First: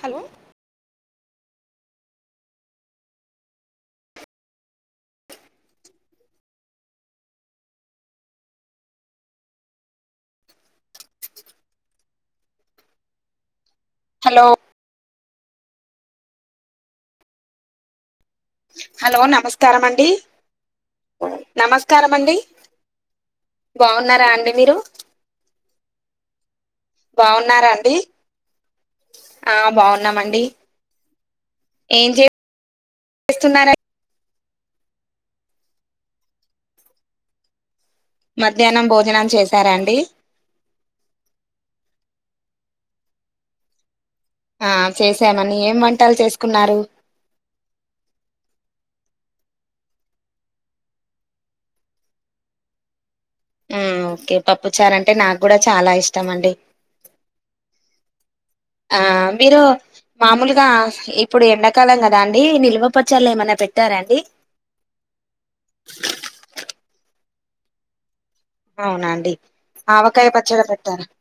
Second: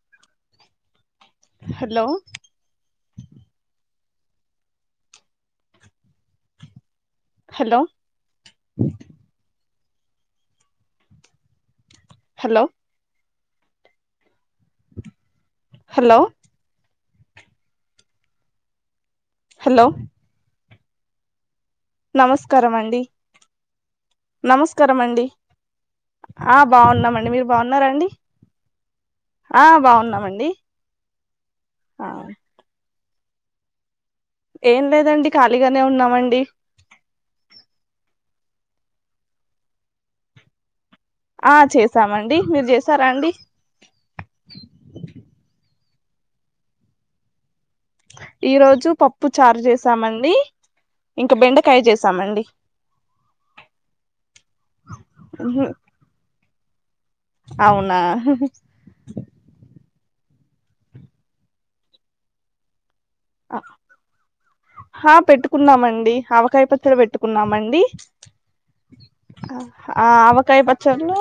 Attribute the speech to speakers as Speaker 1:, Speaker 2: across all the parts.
Speaker 1: Hello
Speaker 2: hello hello hello
Speaker 1: hello
Speaker 2: hello
Speaker 1: hello నమస్కారం
Speaker 2: hello
Speaker 1: అండి నమస్కారం అండి
Speaker 2: నమస్కారం అండి
Speaker 1: బాగున్నారా అండి మీరు
Speaker 2: నమస్కారం అండి ఆ బాగున్నామండి మీరు బాగున్నారా అండి ఆ బాగున్నాము అండి ఆ
Speaker 1: చేస్తున్నార
Speaker 2: ఏం లేదండి ఖాళీగానే ఉన్నామండి
Speaker 1: మధ్యాహ్నం భోజనం చేసారా అండి
Speaker 2: ఆ చేసామండి మీరు చేసారా అండి
Speaker 1: టలు చేసుకున్నారు
Speaker 2: ఈ రోజు పప్పు చారు చేసామండి ఇంకా బెండకాయ చేసామండి
Speaker 1: ఉ ఓకే పప్పు చారు అంటే నాకు కూడా చాలా ఇష్టం అండి
Speaker 2: అవునా
Speaker 1: ఆ మీరు మామూలుగా ఇప్పుడు ఎండాకాలం కదా అండి నిల్వ పచ్చళ్ళు ఏమైనా పెట్టారాండి
Speaker 2: ఆ పెట్టుకున్నామండి ఆవకాయ పచ్చడి పెట్టుకున్నామండి
Speaker 1: అవునా అండి
Speaker 2: ఆ
Speaker 1: ఆవకాయ
Speaker 2: అవకాయ
Speaker 1: పచ్చడి పెట్టారా
Speaker 2: పచ్చడ్లు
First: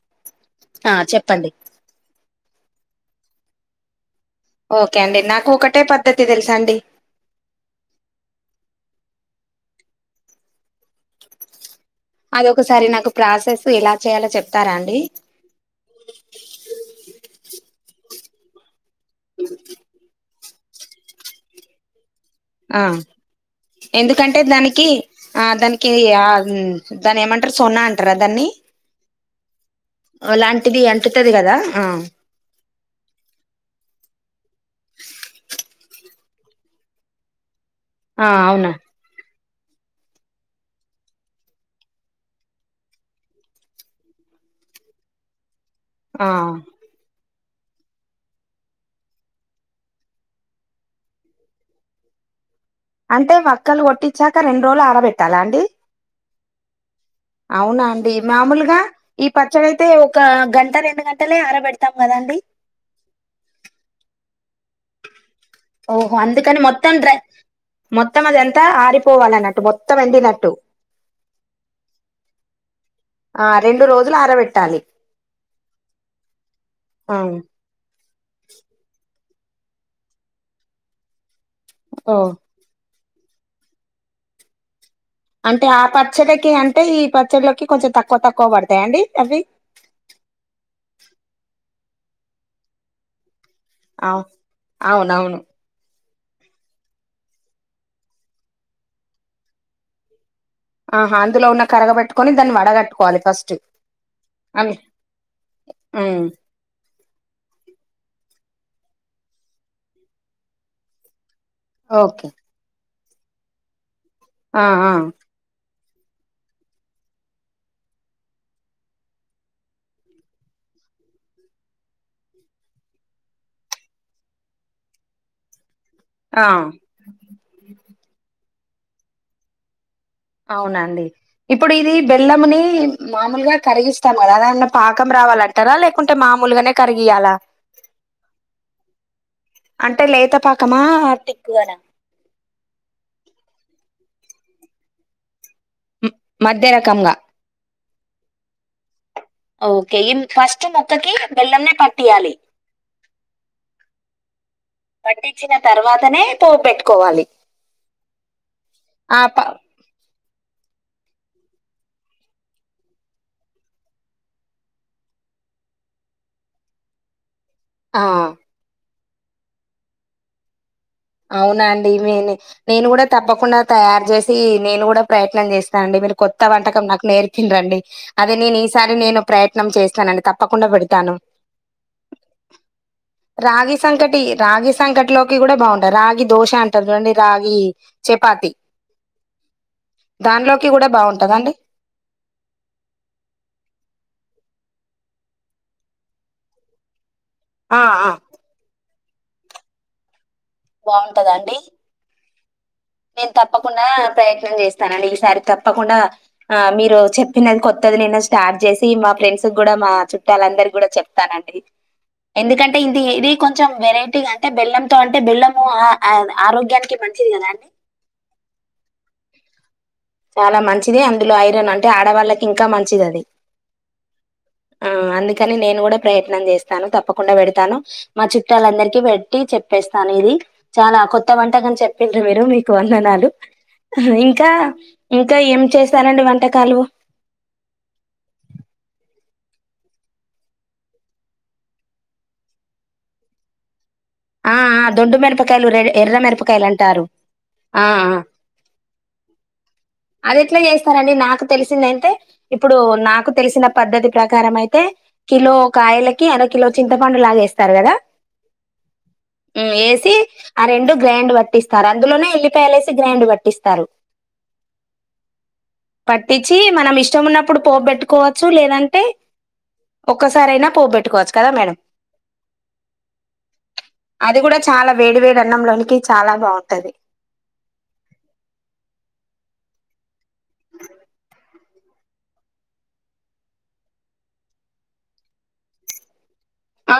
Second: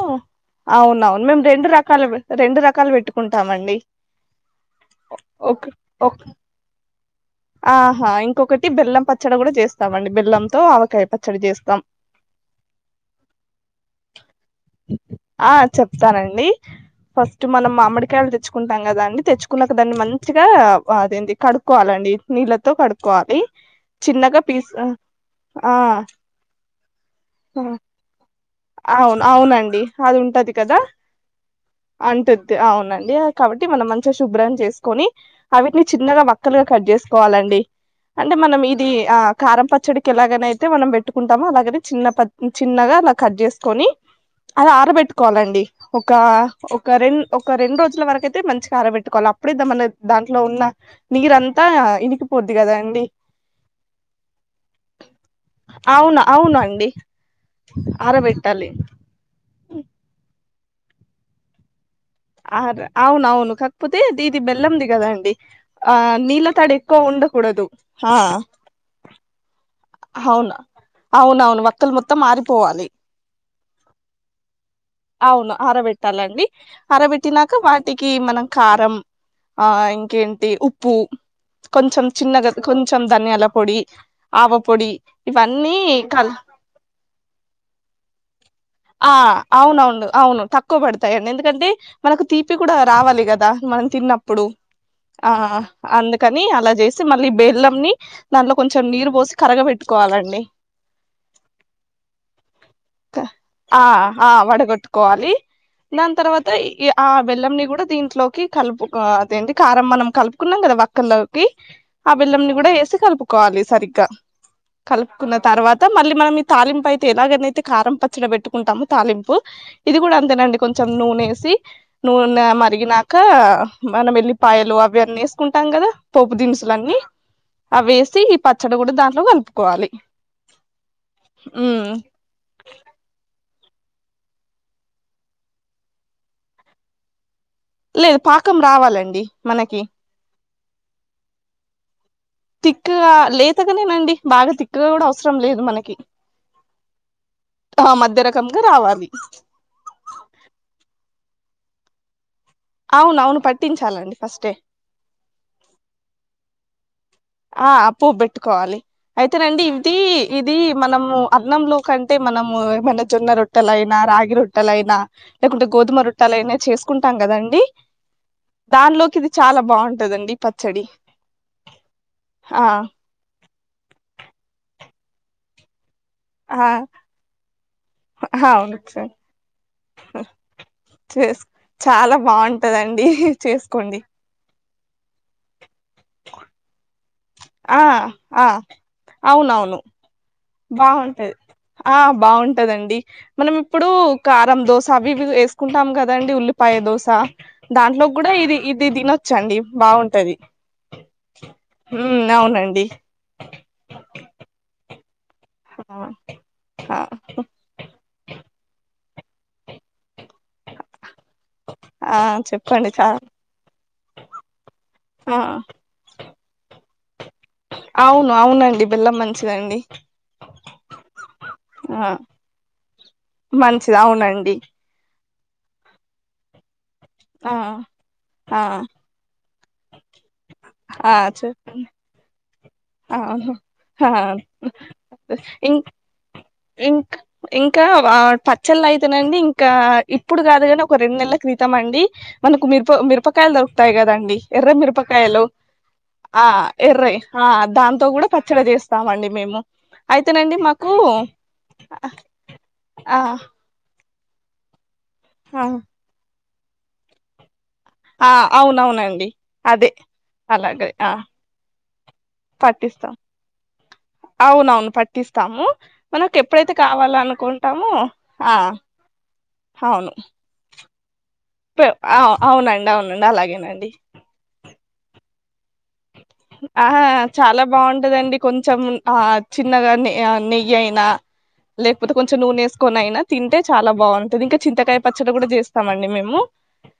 Speaker 1: ఆ
Speaker 2: అవునవును మేము
Speaker 1: చెప్పండి
Speaker 2: రెండు రకాలు రెండు రకాలు పెట్టుకుంటాము అండి
Speaker 1: ఓకే అండి నాకు ఒకటే
Speaker 2: ఒక
Speaker 1: పద్ధతి తెలుసు అండి
Speaker 2: ఆహా ఇంకొకటి బెల్లం పచ్చడి కూడా చేస్తామండి బెల్లంతో ఆవకాయ పచ్చడి చేస్తాం
Speaker 1: ఆది ఓకసారి నాకు ప్రాసెస్ ఎలా చేయాలో చెప్తారా అండి
Speaker 2: ఆ చెప్తానండి ఫస్ట్ మనం మామిడికాయలు తెచ్చుకుంటాం కదా అండి తెచ్చుకున్నాక దాన్ని మంచిగా అదేంటి కడుక్కోవాలండి నీళ్ళతో
Speaker 1: ఆ
Speaker 2: కడుక్కోవాలి
Speaker 1: ఎందుకంటే
Speaker 2: చిన్నగా పీస్ ఆ!
Speaker 1: దానికి ఆ దానికి ఆ దాని ఏమంటారు
Speaker 2: ఆ!
Speaker 1: సోనా అంటారా దాన్ని
Speaker 2: అవును అవునండి అది ఉంటది కదా
Speaker 1: అలాంటిది అంటుతది కదా ఆ
Speaker 2: అంటుద్ది అవునండి కాబట్టి మనం మంచిగా శుభ్రం చేసుకొని వాటిని చిన్నగా ముక్కలుగా కట్ చేసుకోవాలండి
Speaker 1: ఆ
Speaker 2: అంటే మనం
Speaker 1: అవునా
Speaker 2: ఇది ఆ కారం పచ్చడికి ఎలాగ అయితే మనం పెట్టుకుంటామో అలాగనే చిన్న ప చిన్నగా అలా కట్ చేసుకొని అలా ఆరబెట్టుకోవాలండి ఒక
Speaker 1: ఆ
Speaker 2: ఒక రెం ఒక రెండు రోజుల వరకయితే మంచిగా ఆరబెట్టుకోవాలి అప్పుడే మన దాంట్లో ఉన్న నీరంతా ఇనికినికిపోతు
Speaker 1: అంటే వక్కలు కొట్టిచ్చాక రెండు రోజులు అరబెట్టాలా అండి
Speaker 2: అవునండి
Speaker 1: అవునా అండి మామూలుగా ఈ పచ్చడి అయితే ఒక గంట రెండు గంటలే ఆరబె
Speaker 2: ఆ అవును అవును కాకపోతే ది ఇది బెలం ది కదా అండి ఆ
Speaker 1: ఓహో
Speaker 2: నీళ్ళ
Speaker 1: అందుకని
Speaker 2: తడి
Speaker 1: మొత్తం
Speaker 2: ఎక్కువ
Speaker 1: డ్రై
Speaker 2: ఉండకూడదు ఆ
Speaker 1: మొత్తం అదంతా ఆరిపోవాలన్నట్టు మొత్తం ఎండి నట్టు
Speaker 2: అవున అవును ఒక్కలు మొత్తం ఆరిపోవాలి
Speaker 1: ఆ రెండు రోజులు ఆరబెట్టాలి
Speaker 2: అవును అరబెట్టాలండి
Speaker 1: ఆ
Speaker 2: అరబెట్టినాక వాటికి మనం కారం ఆ ఇంకేంటి ఉప్పు కొంచెం
Speaker 1: ఓ
Speaker 2: చిన్నగా కొ కొంచెం ధనియాల పొడి ఆవ పొడి
Speaker 1: అంటే
Speaker 2: ఇవన్నీ
Speaker 1: ఆ
Speaker 2: కల్
Speaker 1: పచ్చడికి అంటే ఈ పచ్చడిలోకి కొంచెం తక్కువ తక్కువ పడుతది
Speaker 2: ఆ అవునవును అవును తక్కువ పడతాయండి ఎందుకంటే మనకు తీపి కూడా రావాలి కదా మనం
Speaker 1: అవు
Speaker 2: తిన్నప్పుడు ఆ
Speaker 1: అవునవును
Speaker 2: అందుకు కాని అలా చేసి మళ్ళీ బెల్లం ని దానిలో కొంచెం నీరు పోసి కరగబెట్టుకోవాలండి
Speaker 1: ఆహ అందులో ఉన్న కరగ పెట్టుకొని దాన్ని వడగట్టుకోవాలి ఫస్ట్
Speaker 2: ఆహ
Speaker 1: అని
Speaker 2: వడగట్టుకోవాలి దాని
Speaker 1: ఉమ్
Speaker 2: తర్వాత ఆ బెల్లం ని కూడా దీంట్లొ లోకి కలుపు అది ఏంది కారం మనం కలుపుకున్నాం కదా ఒక్కర్లోకి ఆ
Speaker 1: ఓకే
Speaker 2: బెల్లెం ని కూడా యేసి కలుపుకోవాలి సరిగ్గా
Speaker 1: ఆ ఆ
Speaker 2: కలుపుకున్న తర్వాత మళ్ళీ మనం ఈ తాలింపు అయితే ఎలాగ అని అయితే కారం పచ్చడి పెట్టు కుంటామో తాలింపు ఇది కూడా అంతేనండి కొంచెం నూనేసి నూనె మరిగినాక మనం వెల్లిపాయలు అవి అన్నీ వేసుకుంటాం కదా పోపు
Speaker 1: ఆ
Speaker 2: దినుసులన్నీ అవ్వి వేసి ఈ పచ్చడి కూడా దాంట్లో కలుపుకోవాలి
Speaker 1: అవునండి ఇప్పుడు
Speaker 2: ఉమ్
Speaker 1: ఇది బెల్లంని మామూలుగా కరిగిస్తాం కదా అదాన్న పాకం రావాలంటారా లేకుంటే మామలుగానే కరిగియాలా
Speaker 2: లేదు పాకం రావాలండి మనకి
Speaker 1: అంటే లేత పాకమా తిక్కుగానా
Speaker 2: తిక్క గా లేతగానేనండి బాగా తిక్కుగా కూడా అవసరం లేదు మనకి
Speaker 1: మధ్య రకంగా
Speaker 2: ఆ మధ్య రకంగా రావాలి
Speaker 1: ఓకే ఈ ఫస్ట్ మొక్కకి బెల్లం నే పట్టియాలి
Speaker 2: అవును అవును పట్టించాలండి ఫస్టే
Speaker 1: పట్టించిన తర్వాతనే పోపు పెట్టుకోవాలి
Speaker 2: ఆ అప్పుడు బెట్టుకోవాలి
Speaker 1: ఆ ప
Speaker 2: అయితేనండి ఇది ఇది మనము అన్నంలో కంటే మనము ఏమైనా జొన్న రొట్టెలైనా రాగి రొట్టెలైనా లేకుంటే గోధుమ రొట్టెలు అయినా చేసుకుంటాం కదండి
Speaker 1: ఆ
Speaker 2: దానిలోకి ఇది చాలా బాగుంటదండి పచ్చడి
Speaker 1: అవునా అండి మేలే
Speaker 2: ఆ
Speaker 1: నేను కూడా తప్పకుండా తయారు చేసి నేను కూడా ప్రయత్నం చేస్తా అండి మరి కొత్త
Speaker 2: ఆ
Speaker 1: వంటకం
Speaker 2: ఆ,
Speaker 1: నాకు నేర్పిన్ రండి అది నేను
Speaker 2: అవును
Speaker 1: ఈసారి నేను ప్రయత్నం చేస్తానండి తప్పకుండా పెడతాను
Speaker 2: చాలా బాగుంటందండి చేసుకోండి
Speaker 1: సంకటీ లోకి కూడా బాగుంటాయి రాగి దోశ అంటారు కదా అండి
Speaker 2: ఆ ఆ అవునవును
Speaker 1: దానిలోకి గూడా
Speaker 2: బాగుంటాది
Speaker 1: బావుంటదా అండి?
Speaker 2: ఆ బాగుంటదండి మనం ఇప్పుడు కారం దోశ అవి ఇవి వేసుకుంటాం కాదండి ఉల్లిపాయ దోస
Speaker 1: ఆ ఆ
Speaker 2: దాంట్లోకి కూడా ఇది ఇది దిన చ్చండి బాగుంటాది
Speaker 1: బాగుంటదా అండి
Speaker 2: ఇంగా ఉన్నాయండి
Speaker 1: నేను తప్పకుండా ప్రయత్నం చేస్తానండి ఈసారి తప్పకుండా ఆ మీరు చెప్పినది కొత్తది నిను స్టార్ట్ చేసి మా ఫ్రెండ్స్ కూడా మా చు చూట్టలందరికీ కూడా చెప్తానండి
Speaker 2: ఆ
Speaker 1: ఎందుకంటే
Speaker 2: చెప్పండి చ
Speaker 1: ఇది ఇది కొంచెం వెరైటీగా అంటే బెల్లంతో అంటే బెల్లము ఆ అవునా ఆరోగ్యానికి మంచిదేనా అండి
Speaker 2: అవును అవునండి బెల్లం మంచిదండి
Speaker 1: చాలా మంచిది అందులో ఐరన్ అంటే
Speaker 2: ఆ
Speaker 1: ఆడవాళ్ళకి ఇంకా మంచిది అది
Speaker 2: మంచిది అవునండి
Speaker 1: కాని నేను కూడా ప్రయత్నం చేస్తాను తప్పకుండా
Speaker 2: ఆ
Speaker 1: పెడతాను మా
Speaker 2: ఆ
Speaker 1: చూట్టాలందరికి పెట్టి చెప్ చేప్పేస్తాను ఇది చాలా
Speaker 2: ఆ
Speaker 1: కొత్త
Speaker 2: చె
Speaker 1: వంటకం చెప్పిండ్రు మీరు మీ వందనాలు
Speaker 2: అవును ఆ
Speaker 1: ఆహ్ ఇంకా ఇంకా ఏం
Speaker 2: ఇం
Speaker 1: చేస్తానండి వ
Speaker 2: ఇంక్ ఇంకా వా పచ్చళ్లైతెనండీ ఇంకా ఇప్పుడు కాదుగాని ఒక రెండునెల్ల క్రితం అండీ మనకు మిరప మిరపకాయలు దొరుకుతాయి కదండి
Speaker 1: ఆ
Speaker 2: ఎర్ర
Speaker 1: ఆ దొడ్డు
Speaker 2: మిరపకాయలు
Speaker 1: రెడ్ ఎర్ర
Speaker 2: ఆ
Speaker 1: మిరపకాయలు అంటారు.
Speaker 2: ఎర్రయి ఆ దాంతో గూడా పచ్చడి చె స్తావండి మేము అయితేనండి
Speaker 1: అదెట్లా
Speaker 2: మాకు
Speaker 1: చేస్తారండి నాకు తెలిసిందేంటే, ఇప్పుడూ
Speaker 2: ఆ
Speaker 1: నాకు తెలిసిన పద్ధతి ప్రకారమైతే కిలో
Speaker 2: ఆ
Speaker 1: కాయలకి అరకిలో చింతపండులాగేస్తారు గదా
Speaker 2: ఆ అవునవునండి
Speaker 1: మ్
Speaker 2: అదే
Speaker 1: ఏసీ ఆ రెండు గ్రైండ్ పట్టిస్తారు అందులోనే ఎల్లిపాయలేసి
Speaker 2: పట్టిస్తాం
Speaker 1: గ్రైండ్ పట్టి ఇస్తారు
Speaker 2: అవునవును పట్టిస్తాము మనకు
Speaker 1: పట్టిచ్చీ
Speaker 2: ఎప్పుడైతే
Speaker 1: మనం
Speaker 2: కావాల
Speaker 1: ఇష్టం ఉన్నప్పుడు
Speaker 2: అనుకుంటామో
Speaker 1: పోప్బెట్టుకోవచ్చు
Speaker 2: ఆ
Speaker 1: లేదంటే ఒక్కసారైనా పోప్బె
Speaker 2: ప్ ఆ అవునండవునండి అలాగేన
Speaker 1: అదికూడా చాలా వేడి వేడి అన్నం
Speaker 2: ఆహా చాలా బావుంటదండి కొంచెం ఆ చిన్నగా నె ఆ నెయ్యి అయినా లేకపోతే కొంచెం నూనేస్కొనైనా తింటే చాలా బావుంటది ఇంకా చింతకాయ పచ్చడి కూడా చేస్తామండి మేము
Speaker 1: ఆ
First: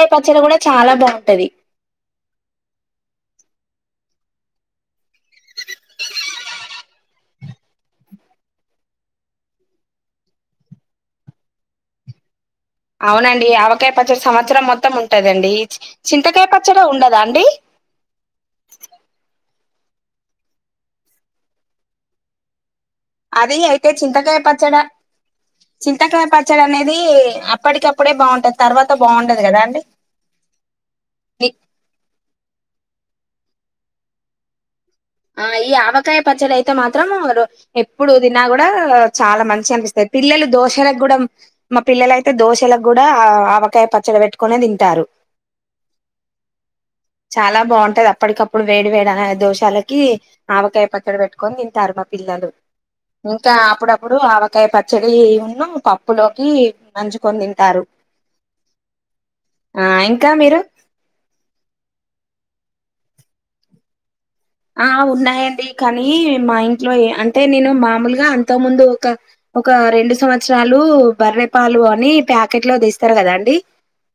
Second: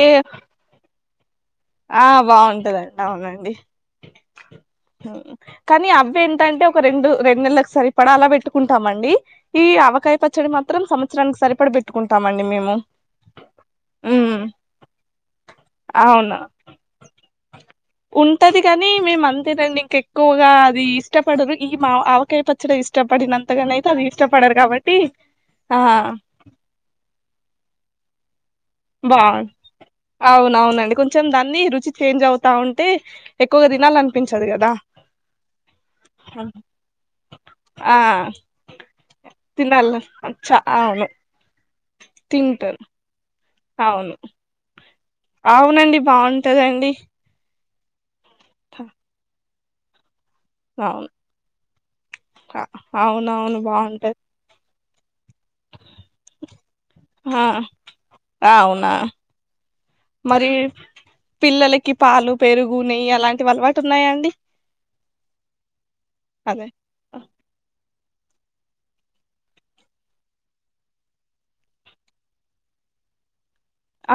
Speaker 2: ఏ
Speaker 1: పచ్చడి కూడా చాలా బాగుంటది
Speaker 2: ఆ బావుంటది అవునండి. కానీ అవ్వేటంటే ఒక రెండు రెండ్నెల్లకి సరిపడా అలా పెట్టుకుంటామండీ, ఈ అ అవకాయ పచ్చడి మాత్రం సంత్సరానికి సరిపడ పెట్టుకుంటామండి మేం
Speaker 1: ఆవునండీ ఆవకాయ పచ్చడి సంవత్సరం మొత్తం ఉంటదండీ,
Speaker 2: అవును.
Speaker 1: చింతకాయ పచ్చడ ఉండదాండీ
Speaker 2: ఎక్కువగా అదీ ఇష్టపడరు ఈ మావ ఆవకాయ పచ్చడే ఇస్ ఇష్ట పడినంతగానైతే
Speaker 1: అయితే
Speaker 2: అది
Speaker 1: చింతకాయ
Speaker 2: ఇష్టపడరు
Speaker 1: పచ్చడి
Speaker 2: కాబట్టీ
Speaker 1: చింతకాయ పచ్చడనేదీ అప్పటికప్పుడే బా
Speaker 2: బా అవునవునండి కొంచెం దాన్నీ రుచి చేంజ్ అవుతా ఉంటే ఎక్కువగా తినాలనిపించదు గదా
Speaker 1: ఆ ఈ ఆవకాయ పచ్చడైతే మాత్రం రొ
Speaker 2: ఆ!
Speaker 1: ఎప్పుడు తిన్నాగూడా చాలా మంచిగ
Speaker 2: తినాల
Speaker 1: అనిపిస్తది పిల్లలు
Speaker 2: చ అవును.
Speaker 1: దోషలగ్గూడ మా పిల్లలైతే
Speaker 2: తింటరు.
Speaker 1: దోషలగ్గూడా ఆవ
Speaker 2: అవును, అవునండి బావుంటదండి.
Speaker 1: చాలా బావుంటది అప్పడికప్పుడు వేడి వేడి అన దోషాలకీ ఆవకాయ
Speaker 2: అవును.
Speaker 1: పచ్చడి పెట్టుకొని తింటారు పిల్లలు
Speaker 2: అ
Speaker 1: ఇంకా
Speaker 2: అవునవును
Speaker 1: అప్పుడప్పుడు
Speaker 2: బావుంటది.
Speaker 1: ఆవకాయ ప డీను పప్పులోకీ నంజుకొని
Speaker 2: ఆ!
Speaker 1: తింటారు ఆ ఇంకా
Speaker 2: మరీ
Speaker 1: మీరు
Speaker 2: పిల్లలకి పాలు, పెరుగు, నెయ్యి అలాంటివి అలవాటు ఉన్నాయాండి
Speaker 1: ఆ ఉన్నాయండి కానీ మా
Speaker 2: అదే.
Speaker 1: ఇంట్లో ఏ అంటే నేను మాములు గా అంతముందు ఒక ఒక రెండు సంవత్సరాలూ బర్రెపాలు అనీ ప్యాకెట్లోదేస్తార్ కదాండీ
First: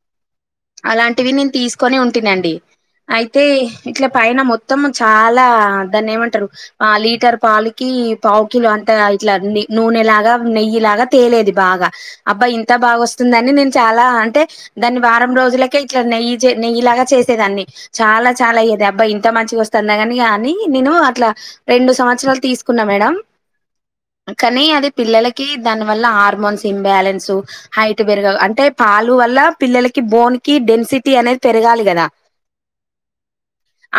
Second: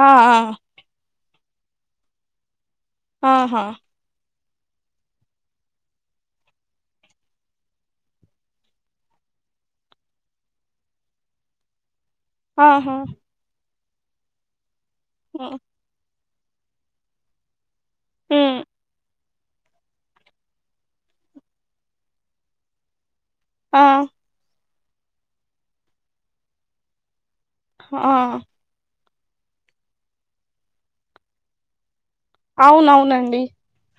Speaker 2: ఆ ఆ ఆ
Speaker 1: అలాంటివి నేను తీసుకొనే ఉంటినండి, అయితే
Speaker 2: ఆహా
Speaker 1: హ్ ఇట్ల పైన మొత్తం చాలా దాన్నేమంటరు ఆ లీటర్ పాలికీ పావుకిలో అంతా ఇట్లా నె నూ నూనె లాగా, నెయ్యిలాగా తేలేది బాగా అబ్బా ఇంత
Speaker 2: ఆహా
Speaker 1: బాగొస్తుందనే నేను చాలా అంటే, దాన్ని వారం రోజులకే ఇట్లా నెయ్యి చె నెయ్యిలాగా చేసేదాన్ని, చాలా చాలా
Speaker 2: హ్మ్
Speaker 1: అయ్యేది అబ్బా ఇంత మంచిగ వస్ తన్నగని కానీ నేనూ అట్లా రెండు సంవత్సరాలు తీసుకున్నా మేడం
Speaker 2: ఆ
Speaker 1: య్యి అది పిల్లలకీ దానివల్ల హార్మోన్స్ ఇంబాలెన్సు, హైట్
Speaker 2: ఆ
Speaker 1: పెరగ అంటే పాల్ లువల్ల పిల్లలకి బోన్ కీ డెన్సిటీ అనేది పెరగాలి గదా
Speaker 2: అవునవునండి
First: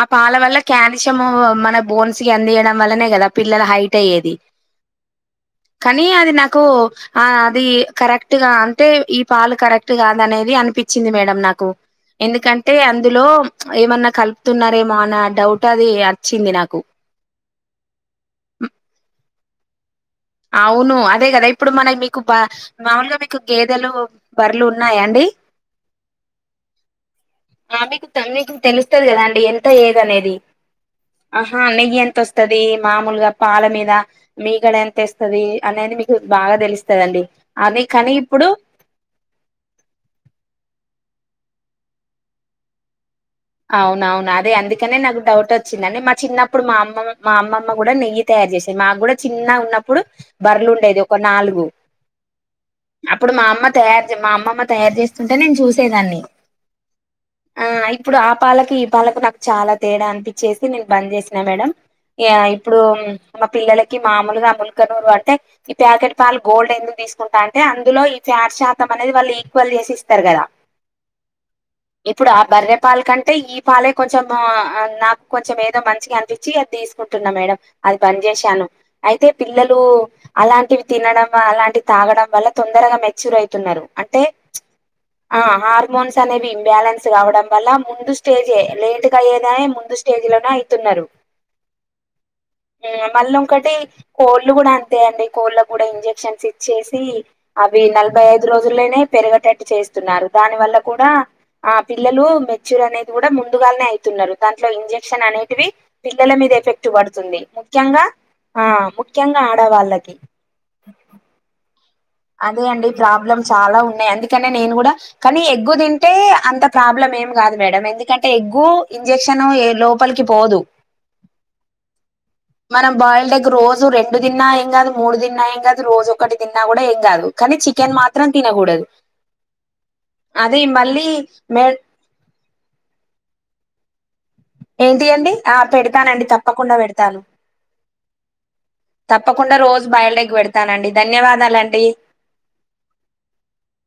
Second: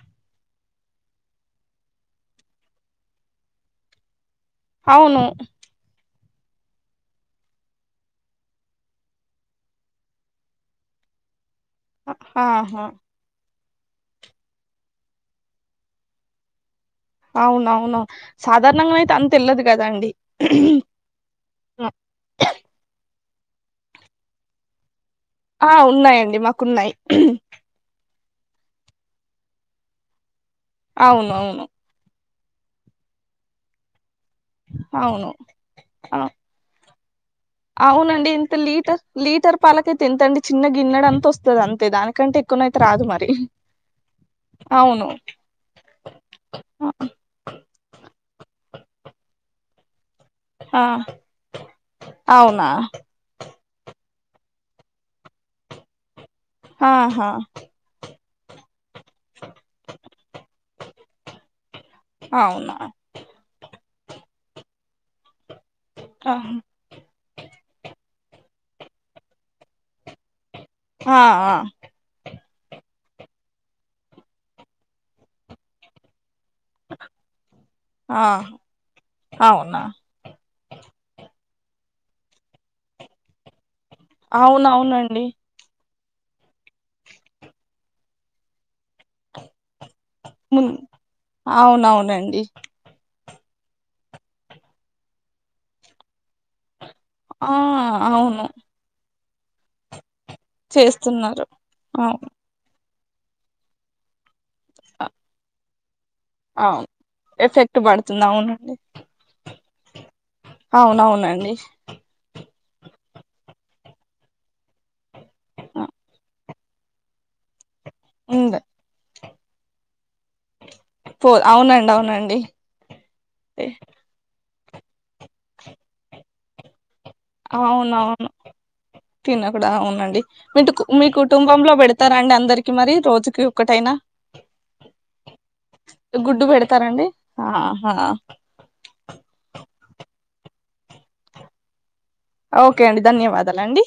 Speaker 1: ఆ పాల వల్ల కాల్షియం మన బోన్స్ కి అందియడం వల్లనే కదా పిల్లలు హైట్ అయ్యేది
Speaker 2: అవును
Speaker 1: కు ఆ అది కరెక్ట్ గా అంటే ఈ పాలు కరెక్ట్ కాదనేది అనిపించింది మేడం నా కు ఎందుకంటే
Speaker 2: ఆహా
Speaker 1: అందులో ఏమన్నా కలుపుతున్నారేమో అన్న డౌట్ అది అచ్చింది నాకు
Speaker 2: అవునవును సాధారణంగా అయితే అంత వెల్లదు కదా అండి
Speaker 1: అవును అదే కదా ఇప్పుడు మన మీకు బ మాలుగా గేదెలు బర్రేలు ఉన్నాయా అండి
Speaker 2: ఆ ఉన్నాయండి మాకున్నాయి
Speaker 1: కు తెలుస్తది కదా అండి ఎంత ఏదనేది ఆహా
Speaker 2: అవునవును
Speaker 1: నెయ్యి ఎంత వస్ మామూలుగా పాల మీద మీగడ ఎంత
Speaker 2: అవును
Speaker 1: ఇస్తది అనేది మీకు
Speaker 2: అవును
Speaker 1: బాగా తెలుస్ స్తదండి
Speaker 2: అవునండి ఇంత లీటర్ లీటర్ పాలకేతెంతండి చిన్న గిన్నడంతోస్ స్తది అంతే దానికంటే ఎక్కువనైతే రాదు మరి
Speaker 1: అవునవును అదే అందుకనే
Speaker 2: అవును
Speaker 1: నాకు డౌట్ వచ్చిందండి మా చిన్నప్పుడు మా అమ్మమ్ మా అమ్మమ్మ కూడా నెయ్యి త చేసేది మాకు కూడా చిన్న ఉన్న అప్పుడు
Speaker 2: ఆ
Speaker 1: బర్రులుండేది ఒక నాలుగు
Speaker 2: అవునా
Speaker 1: అప్పుడు మా అమ్మ తయారు చే మా అమ్మమ్మ తయారు చేస్తుంటే నేను చూసేదాన్ని
Speaker 2: ఆహా
Speaker 1: ప్పుడు ఆ పాలకు ఈ పాలకు నాకు చాలా తేడా అనిపించేసి నేను బంద్ చేసినా మేడం ఇగ
Speaker 2: అవునా
Speaker 1: ఇప్పుడు మా పిల్లలకి మామూలుగా ముల్కనూరు అంటే ఈ ప్యాకెట్ పాలు
Speaker 2: ఆహా,
Speaker 1: గోల్డ్ ఎందుకు తీసుకుంటా అంటే అందులో ఫ్యాట్ శాతం అనేది వాళ్ళు ఈక్వల్ చేసి ఇస్తారు కదా
Speaker 2: హా ఆ
Speaker 1: ఇప్పుడు ఆ బర్రె పాల కంటే ఈ పాలే కొంచెం నాకు కొంచెం ఏదో మంచిగా అని చ్చి అది తీసుకుంటున్నా మేడం అది బాన్
Speaker 2: ఆ
Speaker 1: చేసాను అయితే పిల్లలు
Speaker 2: అవునా
Speaker 1: అలాం టి తినడం అలాంటి తాగడం వల్ల తొందరగా మెచ్యూర్ అవుతున్నారు
Speaker 2: అవునవును అండి
Speaker 1: మోన్స్ అనేవి ఇబ్యాలెన్స్ కావడం వల్ల ముందు స్టేజ్ లెట్ అయ్యేద్ ముందు స్టేజ్ లోనే
Speaker 2: ము
Speaker 1: అయితున్నారు
Speaker 2: అవునవునండి
Speaker 1: మళ్ళ ఒకటి కోళ్ళు కూడా అంతే అండి కోళ్ళ కూడా ఇంజెక్షన్స్ ఇచ్చేసి సి
Speaker 2: ఆ
Speaker 1: అవి నలభై
Speaker 2: అవును
Speaker 1: ఐదు రోజుల్లోనే పెరిగేటట్టు చేస్తున్నారు దాని వల్ల కూడా
Speaker 2: చేస్తున్నారు
Speaker 1: ఆ పిల్లలు
Speaker 2: అవును
Speaker 1: మేచూర్ అనేది కూడా ముందుగానే అవుతున్నారు దాంట్లో
Speaker 2: అ
Speaker 1: ఇంజెక్షన్ అనేటివి పిల్లల మీద
Speaker 2: అవును
Speaker 1: ఎఫెక్ట్ పడుతుంది
Speaker 2: ఎఫెక్ట్
Speaker 1: ముఖ్యంగా
Speaker 2: పడుతుంది
Speaker 1: ఆ
Speaker 2: అవునండి
Speaker 1: ముఖ్యంగా ఆడవాళ్ళకి
Speaker 2: అవునవునండి
Speaker 1: అదే అండి ప్రాబ్లమ్ చాలా ఉన్నాయి అందుకనే నేను కూడా కానీ ఎగ్గు
Speaker 2: ఆ!
Speaker 1: తింటే అంత ప్రాబ్లం ఏం కాదు మేడం ఎందుకంటే
Speaker 2: ఉంది
Speaker 1: ఎగ్గు ఇంజెక్షన్ ఎ లోపలికి పోదు
Speaker 2: పో అవునండి అవునండి
Speaker 1: మనం బర్ల్డె
Speaker 2: ఎ
Speaker 1: రోజు రెండు తిన్నా ఏం కాదు మూడు తిన్నా ఏం కాదు రోజు ఒకటి తిన్నా కూడా ఏం కాదు కానీ చికెన్ మాత్రం తినకూడదు
Speaker 2: తిినకుడాద్ అవునండి మీ మీ
Speaker 1: మే
Speaker 2: కుటుంబంలో పెడుతారాండి అందరికి మరి రోజుకి ఒకటైనా
Speaker 1: ఏంటియి అండి ఆ పెడుతానండి
Speaker 2: గుడ్డు
Speaker 1: తప్పకుండా
Speaker 2: పెడతారండి
Speaker 1: పెడుతాను
Speaker 2: ఆహా
Speaker 1: తప్పకుండా రోజు బాయిల్డ్ ఎగ్ పెడతాను అండి ధన్యవాదాలండి.
Speaker 2: ఓకే అండి ధన్యవాదాలు అండి.